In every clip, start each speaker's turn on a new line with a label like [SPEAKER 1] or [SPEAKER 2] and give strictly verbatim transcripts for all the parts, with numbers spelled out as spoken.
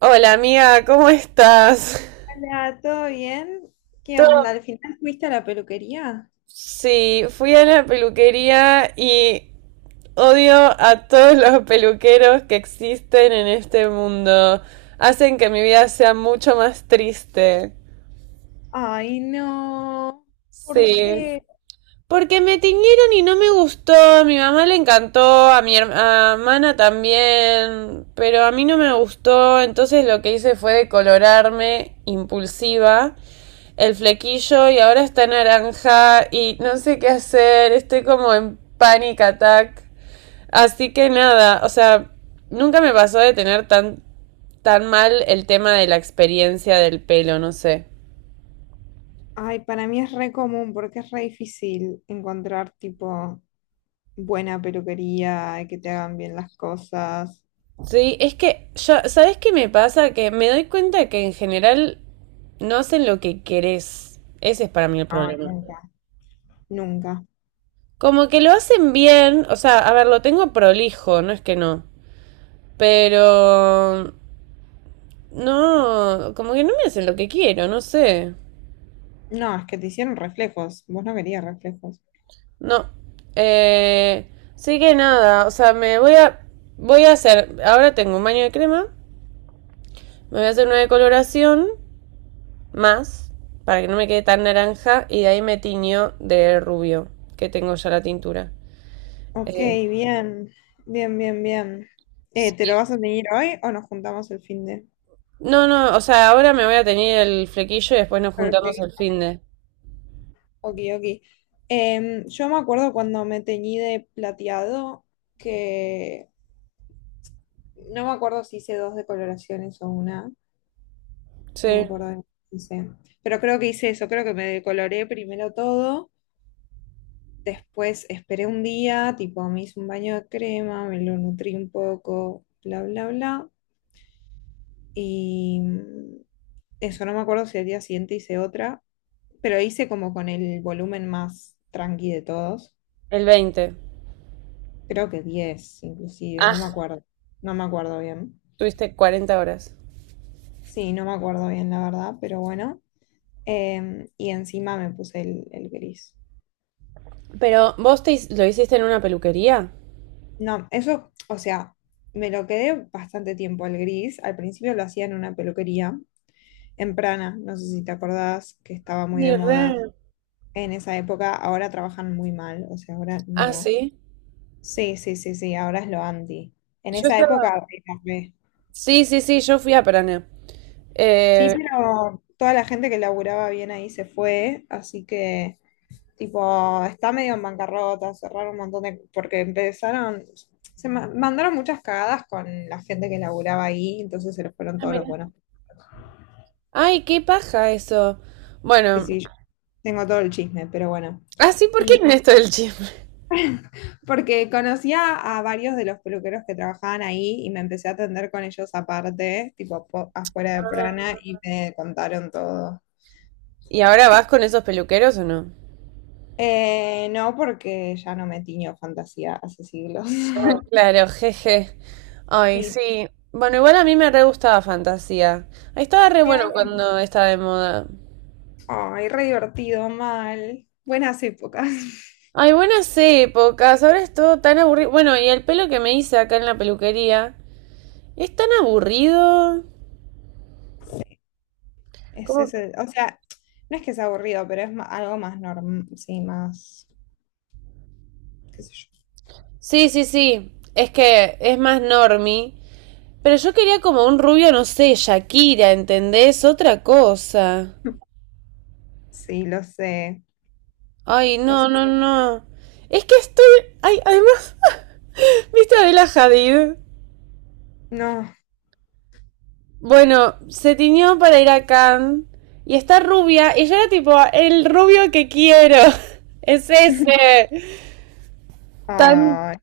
[SPEAKER 1] Hola amiga, ¿cómo estás?
[SPEAKER 2] Hola, ¿todo bien? ¿Qué onda?
[SPEAKER 1] Todo...
[SPEAKER 2] ¿Al final fuiste a la peluquería?
[SPEAKER 1] Sí, fui a la peluquería y odio a todos los peluqueros que existen en este mundo. Hacen que mi vida sea mucho más triste.
[SPEAKER 2] Ay, no. ¿Por
[SPEAKER 1] Sí.
[SPEAKER 2] qué?
[SPEAKER 1] Porque me tiñeron y no me gustó, a mi mamá le encantó, a mi hermana también, pero a mí no me gustó, entonces lo que hice fue decolorarme impulsiva el flequillo y ahora está naranja y no sé qué hacer, estoy como en panic attack. Así que nada, o sea, nunca me pasó de tener tan, tan mal el tema de la experiencia del pelo, no sé.
[SPEAKER 2] Ay, para mí es re común porque es re difícil encontrar tipo buena peluquería y que te hagan bien las cosas.
[SPEAKER 1] Sí, es que yo, ¿sabes qué me pasa? Que me doy cuenta que en general no hacen lo que querés. Ese es para mí el
[SPEAKER 2] No,
[SPEAKER 1] problema.
[SPEAKER 2] nunca. Nunca.
[SPEAKER 1] Como que lo hacen bien, o sea, a ver, lo tengo prolijo, no es que no. Pero no, como que no me hacen lo que quiero, no sé.
[SPEAKER 2] No, es que te hicieron reflejos. Vos no querías reflejos.
[SPEAKER 1] No. Eh, sí que nada, o sea, me voy a voy a hacer, ahora tengo un baño de crema, me voy a hacer una decoloración, más para que no me quede tan naranja y de ahí me tiñó de rubio, que tengo ya la tintura.
[SPEAKER 2] Ok,
[SPEAKER 1] Eh,
[SPEAKER 2] bien. Bien, bien, bien. Eh, ¿te lo vas a tener hoy o nos juntamos el fin
[SPEAKER 1] no, no, o sea, ahora me voy a teñir el flequillo y después nos juntamos
[SPEAKER 2] de?
[SPEAKER 1] el fin de.
[SPEAKER 2] Ok, ok. Em, yo me acuerdo cuando me teñí de plateado, que no me acuerdo si hice dos decoloraciones o una,
[SPEAKER 1] Sí,
[SPEAKER 2] no me acuerdo, bien, no sé. Pero creo que hice eso, creo que me decoloré primero todo, después esperé un día, tipo me hice un baño de crema, me lo nutrí un poco, bla, bla, bla. Y mm, eso no me acuerdo si al día siguiente hice otra, pero hice como con el volumen más tranqui de todos.
[SPEAKER 1] el veinte.
[SPEAKER 2] Creo que diez, inclusive, no me
[SPEAKER 1] Ah,
[SPEAKER 2] acuerdo. No me acuerdo bien.
[SPEAKER 1] tuviste cuarenta horas.
[SPEAKER 2] Sí, no me acuerdo bien, la verdad, pero bueno. Em, y encima me puse el, el gris.
[SPEAKER 1] Pero vos te, hi- lo hiciste en una peluquería.
[SPEAKER 2] No, eso, o sea, me lo quedé bastante tiempo el gris. Al principio lo hacía en una peluquería, en Prana, no sé si te acordás, que estaba muy de
[SPEAKER 1] Sí,
[SPEAKER 2] moda
[SPEAKER 1] re.
[SPEAKER 2] en esa época. Ahora trabajan muy mal, o sea, ahora
[SPEAKER 1] Ah,
[SPEAKER 2] no.
[SPEAKER 1] sí.
[SPEAKER 2] Sí, sí, sí, sí, ahora es lo anti. En
[SPEAKER 1] Yo
[SPEAKER 2] esa época
[SPEAKER 1] estaba.
[SPEAKER 2] era re.
[SPEAKER 1] Sí, sí, sí, yo fui a Paraná.
[SPEAKER 2] Sí,
[SPEAKER 1] Eh,
[SPEAKER 2] pero toda la gente que laburaba bien ahí se fue, así que, tipo, está medio en bancarrota, cerraron un montón de porque empezaron, se ma- mandaron muchas cagadas con la gente que laburaba ahí, entonces se les fueron
[SPEAKER 1] Ah,
[SPEAKER 2] todos los
[SPEAKER 1] mira.
[SPEAKER 2] buenos.
[SPEAKER 1] Ay, qué paja eso.
[SPEAKER 2] Sí,
[SPEAKER 1] Bueno,
[SPEAKER 2] sí, yo tengo todo el chisme, pero bueno.
[SPEAKER 1] ah así porque
[SPEAKER 2] Y
[SPEAKER 1] en esto del chisme.
[SPEAKER 2] porque conocía a varios de los peluqueros que trabajaban ahí y me empecé a atender con ellos aparte, tipo, po- afuera de Prana, y me contaron todo.
[SPEAKER 1] ¿Y ahora vas con esos peluqueros o no?
[SPEAKER 2] Eh, no, porque ya no me tiño fantasía hace siglos.
[SPEAKER 1] Claro, jeje. Ay,
[SPEAKER 2] Sí,
[SPEAKER 1] sí. Bueno, igual a mí me re gustaba Fantasía. Ahí estaba re
[SPEAKER 2] sí, a
[SPEAKER 1] bueno
[SPEAKER 2] mí también.
[SPEAKER 1] cuando estaba de moda.
[SPEAKER 2] Ay, re divertido, mal. Buenas épocas.
[SPEAKER 1] Ay, buenas épocas. Ahora es todo tan aburrido. Bueno, y el pelo que me hice acá en la peluquería es tan aburrido.
[SPEAKER 2] Es
[SPEAKER 1] ¿Cómo?
[SPEAKER 2] ese, o sea, no es que sea aburrido, pero es ma- algo más normal, sí, más, qué sé
[SPEAKER 1] Sí, sí, sí. Es que es más normie. Pero yo quería como un rubio, no sé, Shakira, ¿entendés? Otra cosa.
[SPEAKER 2] yo. Sí, lo sé,
[SPEAKER 1] Ay,
[SPEAKER 2] lo
[SPEAKER 1] no, no,
[SPEAKER 2] sé.
[SPEAKER 1] no. Es que estoy. Ay, además. Vista de la Hadid.
[SPEAKER 2] No.
[SPEAKER 1] Bueno, se tiñó para ir a Cannes y está rubia y yo era tipo, el rubio que quiero. Es ese. Tan,
[SPEAKER 2] Ay,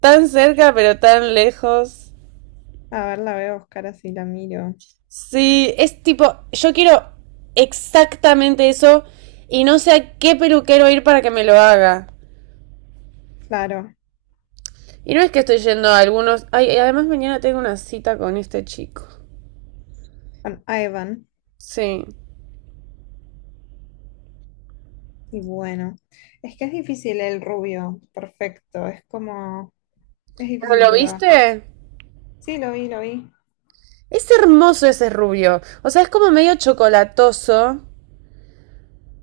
[SPEAKER 1] tan cerca pero tan lejos.
[SPEAKER 2] a ver, la voy a buscar así, la miro.
[SPEAKER 1] Sí, es tipo, yo quiero exactamente eso y no sé a qué peluquero ir para que me lo haga.
[SPEAKER 2] Claro,
[SPEAKER 1] Y no es que estoy yendo a algunos. Ay, además mañana tengo una cita con este chico.
[SPEAKER 2] con Ivan.
[SPEAKER 1] Sí.
[SPEAKER 2] Y bueno, es que es difícil el rubio, perfecto. Es como, es
[SPEAKER 1] ¿Pero
[SPEAKER 2] difícil
[SPEAKER 1] lo
[SPEAKER 2] que lo
[SPEAKER 1] viste?
[SPEAKER 2] Sí, lo vi, lo vi.
[SPEAKER 1] Es hermoso ese rubio. O sea, es como medio chocolatoso.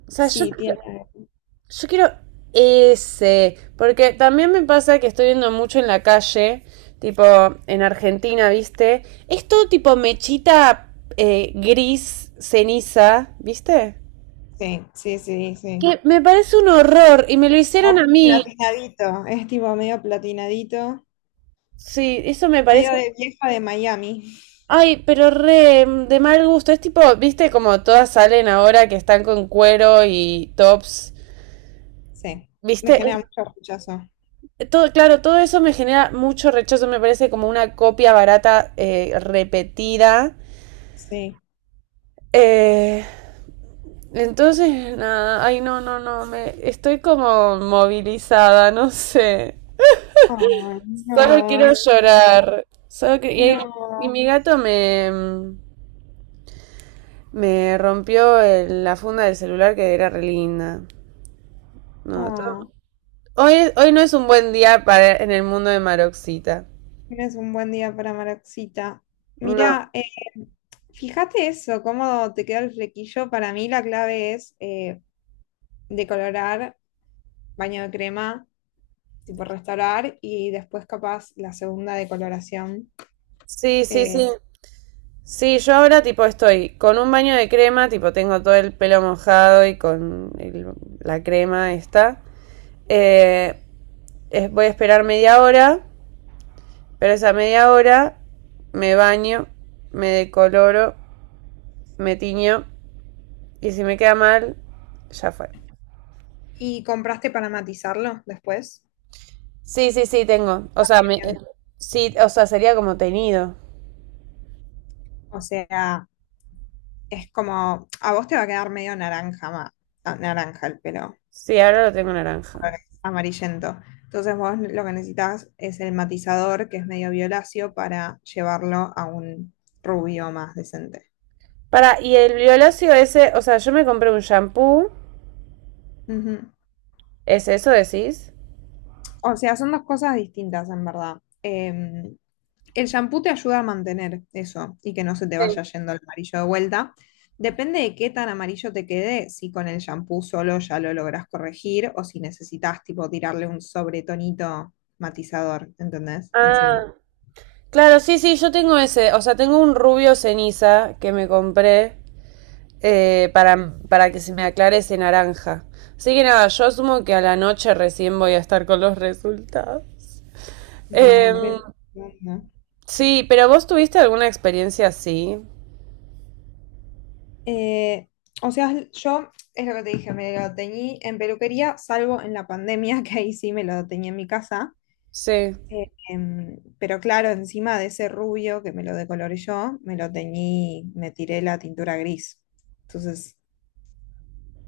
[SPEAKER 1] O sea, yo, yo
[SPEAKER 2] Sí, tiene.
[SPEAKER 1] quiero ese. Porque también me pasa que estoy viendo mucho en la calle, tipo en Argentina, ¿viste? Es todo tipo mechita eh, gris, ceniza, ¿viste?
[SPEAKER 2] Sí, sí, sí, sí.
[SPEAKER 1] Que me parece un horror y me lo hicieron a
[SPEAKER 2] Como
[SPEAKER 1] mí.
[SPEAKER 2] platinadito, es tipo medio platinadito,
[SPEAKER 1] Sí, eso me parece.
[SPEAKER 2] medio de vieja de Miami.
[SPEAKER 1] Ay, pero re de mal gusto. Es tipo, ¿viste? Como todas salen ahora que están con cuero y tops.
[SPEAKER 2] Sí,
[SPEAKER 1] ¿Viste?
[SPEAKER 2] me genera mucho rechazo.
[SPEAKER 1] Todo, claro, todo eso me genera mucho rechazo, me parece como una copia barata eh, repetida.
[SPEAKER 2] Sí.
[SPEAKER 1] Eh, entonces, nada, ay, no, no, no, me, estoy como movilizada, no sé.
[SPEAKER 2] Ay, no,
[SPEAKER 1] Solo quiero
[SPEAKER 2] amiga.
[SPEAKER 1] llorar. Solo que, y, y
[SPEAKER 2] No.
[SPEAKER 1] mi gato me, me rompió el- la funda del celular que era re linda. No, todo-
[SPEAKER 2] Oh,
[SPEAKER 1] Hoy, hoy no es un buen día para en el mundo de Maroxita.
[SPEAKER 2] tienes un buen día para Maroxita.
[SPEAKER 1] No.
[SPEAKER 2] Mira, eh, fíjate eso, cómo te queda el flequillo. Para mí la clave es eh, decolorar baño de crema, tipo restaurar, y después capaz la segunda de coloración.
[SPEAKER 1] Sí, sí,
[SPEAKER 2] Eh,
[SPEAKER 1] sí. Sí, yo ahora tipo estoy con un baño de crema, tipo tengo todo el pelo mojado y con el- la crema esta. Eh, es- Voy a esperar media hora, pero esa media hora me baño, me decoloro, me tiño y si me queda mal, ya fue.
[SPEAKER 2] ¿Y compraste para matizarlo después?
[SPEAKER 1] Sí, sí, sí, tengo. O sea, me, eh,
[SPEAKER 2] Bien.
[SPEAKER 1] sí, o sea, sería como teñido.
[SPEAKER 2] O sea, es como, a vos te va a quedar medio naranja, ma- ah, naranja el pelo,
[SPEAKER 1] Sí, ahora lo tengo naranja.
[SPEAKER 2] amarillento. Entonces vos lo que necesitas es el matizador, que es medio violáceo, para llevarlo a un rubio más decente.
[SPEAKER 1] Para, y el violáceo ese, o sea, yo me compré un shampoo,
[SPEAKER 2] Ujú.
[SPEAKER 1] ¿es eso decís?
[SPEAKER 2] O sea, son dos cosas distintas en verdad. Em, el shampoo te ayuda a mantener eso y que no se te
[SPEAKER 1] Sí.
[SPEAKER 2] vaya yendo el amarillo de vuelta. Depende de qué tan amarillo te quede, si con el shampoo solo ya lo logras corregir o si necesitas tipo tirarle un sobretonito matizador, ¿entendés? Encima.
[SPEAKER 1] Ah, claro, sí, sí, yo tengo ese, o sea, tengo un rubio ceniza que me compré eh, para, para que se me aclare ese naranja. Así que nada, yo asumo que a la noche recién voy a estar con los resultados.
[SPEAKER 2] Bueno, ve-
[SPEAKER 1] Em,
[SPEAKER 2] ¿no?
[SPEAKER 1] sí, pero vos tuviste alguna experiencia así.
[SPEAKER 2] Eh, o sea, yo es lo que te dije, me lo teñí en peluquería, salvo en la pandemia, que ahí sí me lo teñí en mi casa.
[SPEAKER 1] Sí.
[SPEAKER 2] Eh, em, pero claro, encima de ese rubio que me lo decoloré yo, me lo teñí, me tiré la tintura gris. Entonces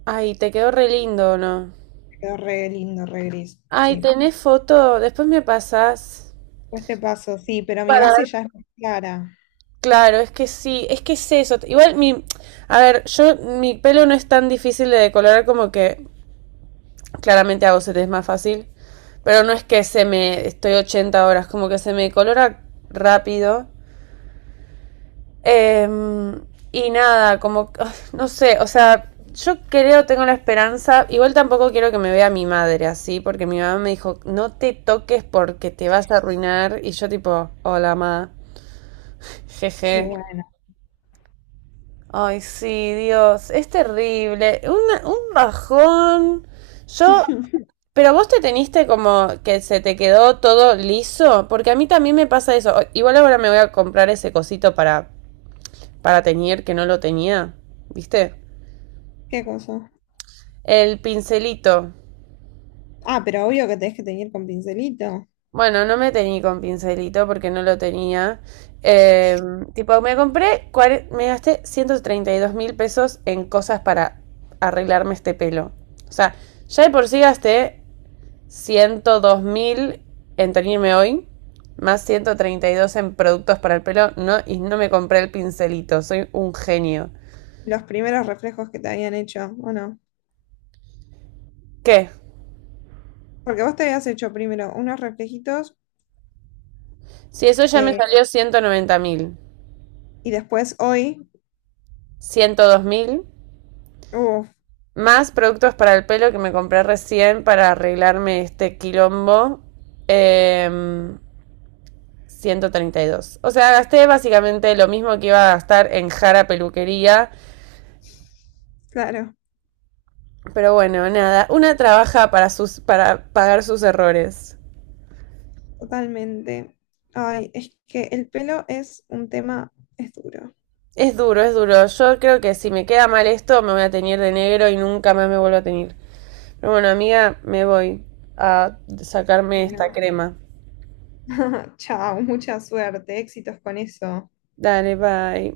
[SPEAKER 1] Ay, te quedó re lindo, ¿o no?
[SPEAKER 2] quedó re lindo, re gris.
[SPEAKER 1] Ay,
[SPEAKER 2] Sí.
[SPEAKER 1] tenés foto, después me pasás.
[SPEAKER 2] Pues te paso, sí, pero mi
[SPEAKER 1] Para
[SPEAKER 2] base
[SPEAKER 1] ver.
[SPEAKER 2] ya es más clara.
[SPEAKER 1] Claro, es que sí, es que es eso. Igual mi, a ver, yo mi pelo no es tan difícil de decolorar como que claramente a set es más fácil. Pero no es que se me. Estoy ochenta horas, como que se me colora rápido. Em, y nada, como. No sé, o sea, yo creo, tengo la esperanza. Igual tampoco quiero que me vea mi madre así, porque mi mamá me dijo, no te toques porque te vas a arruinar. Y yo, tipo, hola, mamá.
[SPEAKER 2] Y
[SPEAKER 1] Jeje.
[SPEAKER 2] bueno.
[SPEAKER 1] Ay, sí, Dios, es terrible. Una- un bajón. Yo. Pero vos te teniste como que se te quedó todo liso, porque a mí también me pasa eso. Igual ahora me voy a comprar ese cosito para, para teñir que no lo tenía, ¿viste?
[SPEAKER 2] ¿Qué cosa?
[SPEAKER 1] El pincelito.
[SPEAKER 2] Ah, pero obvio que tenés que teñir con pincelito.
[SPEAKER 1] Bueno, no me teñí con pincelito porque no lo tenía. Eh, Tipo, me compré, cuare- me gasté ciento treinta y dos mil pesos en cosas para arreglarme este pelo. O sea, ya de por sí gasté ciento dos mil en teñirme hoy, más ciento treinta y dos en productos para el pelo, no, y no me compré el pincelito, soy un genio.
[SPEAKER 2] Los primeros reflejos que te habían hecho, ¿o no?
[SPEAKER 1] ¿Qué?
[SPEAKER 2] Porque vos te habías hecho primero unos reflejitos
[SPEAKER 1] Si eso ya me
[SPEAKER 2] eh,
[SPEAKER 1] salió ciento noventa mil,
[SPEAKER 2] y después hoy.
[SPEAKER 1] ciento dos mil,
[SPEAKER 2] Uf,
[SPEAKER 1] más productos para el pelo que me compré recién para arreglarme este quilombo, eh, ciento treinta y dos. O sea, gasté básicamente lo mismo que iba a gastar en Jara Peluquería,
[SPEAKER 2] claro.
[SPEAKER 1] pero bueno, nada, una trabaja para, sus, para pagar sus errores.
[SPEAKER 2] Totalmente. Ay, es que el pelo es un tema, es duro.
[SPEAKER 1] Es duro, es duro. Yo creo que si me queda mal esto, me voy a teñir de negro y nunca más me vuelvo a teñir. Pero bueno, amiga, me voy a sacarme esta
[SPEAKER 2] No.
[SPEAKER 1] crema.
[SPEAKER 2] Chao, mucha suerte, éxitos con eso.
[SPEAKER 1] Dale, bye.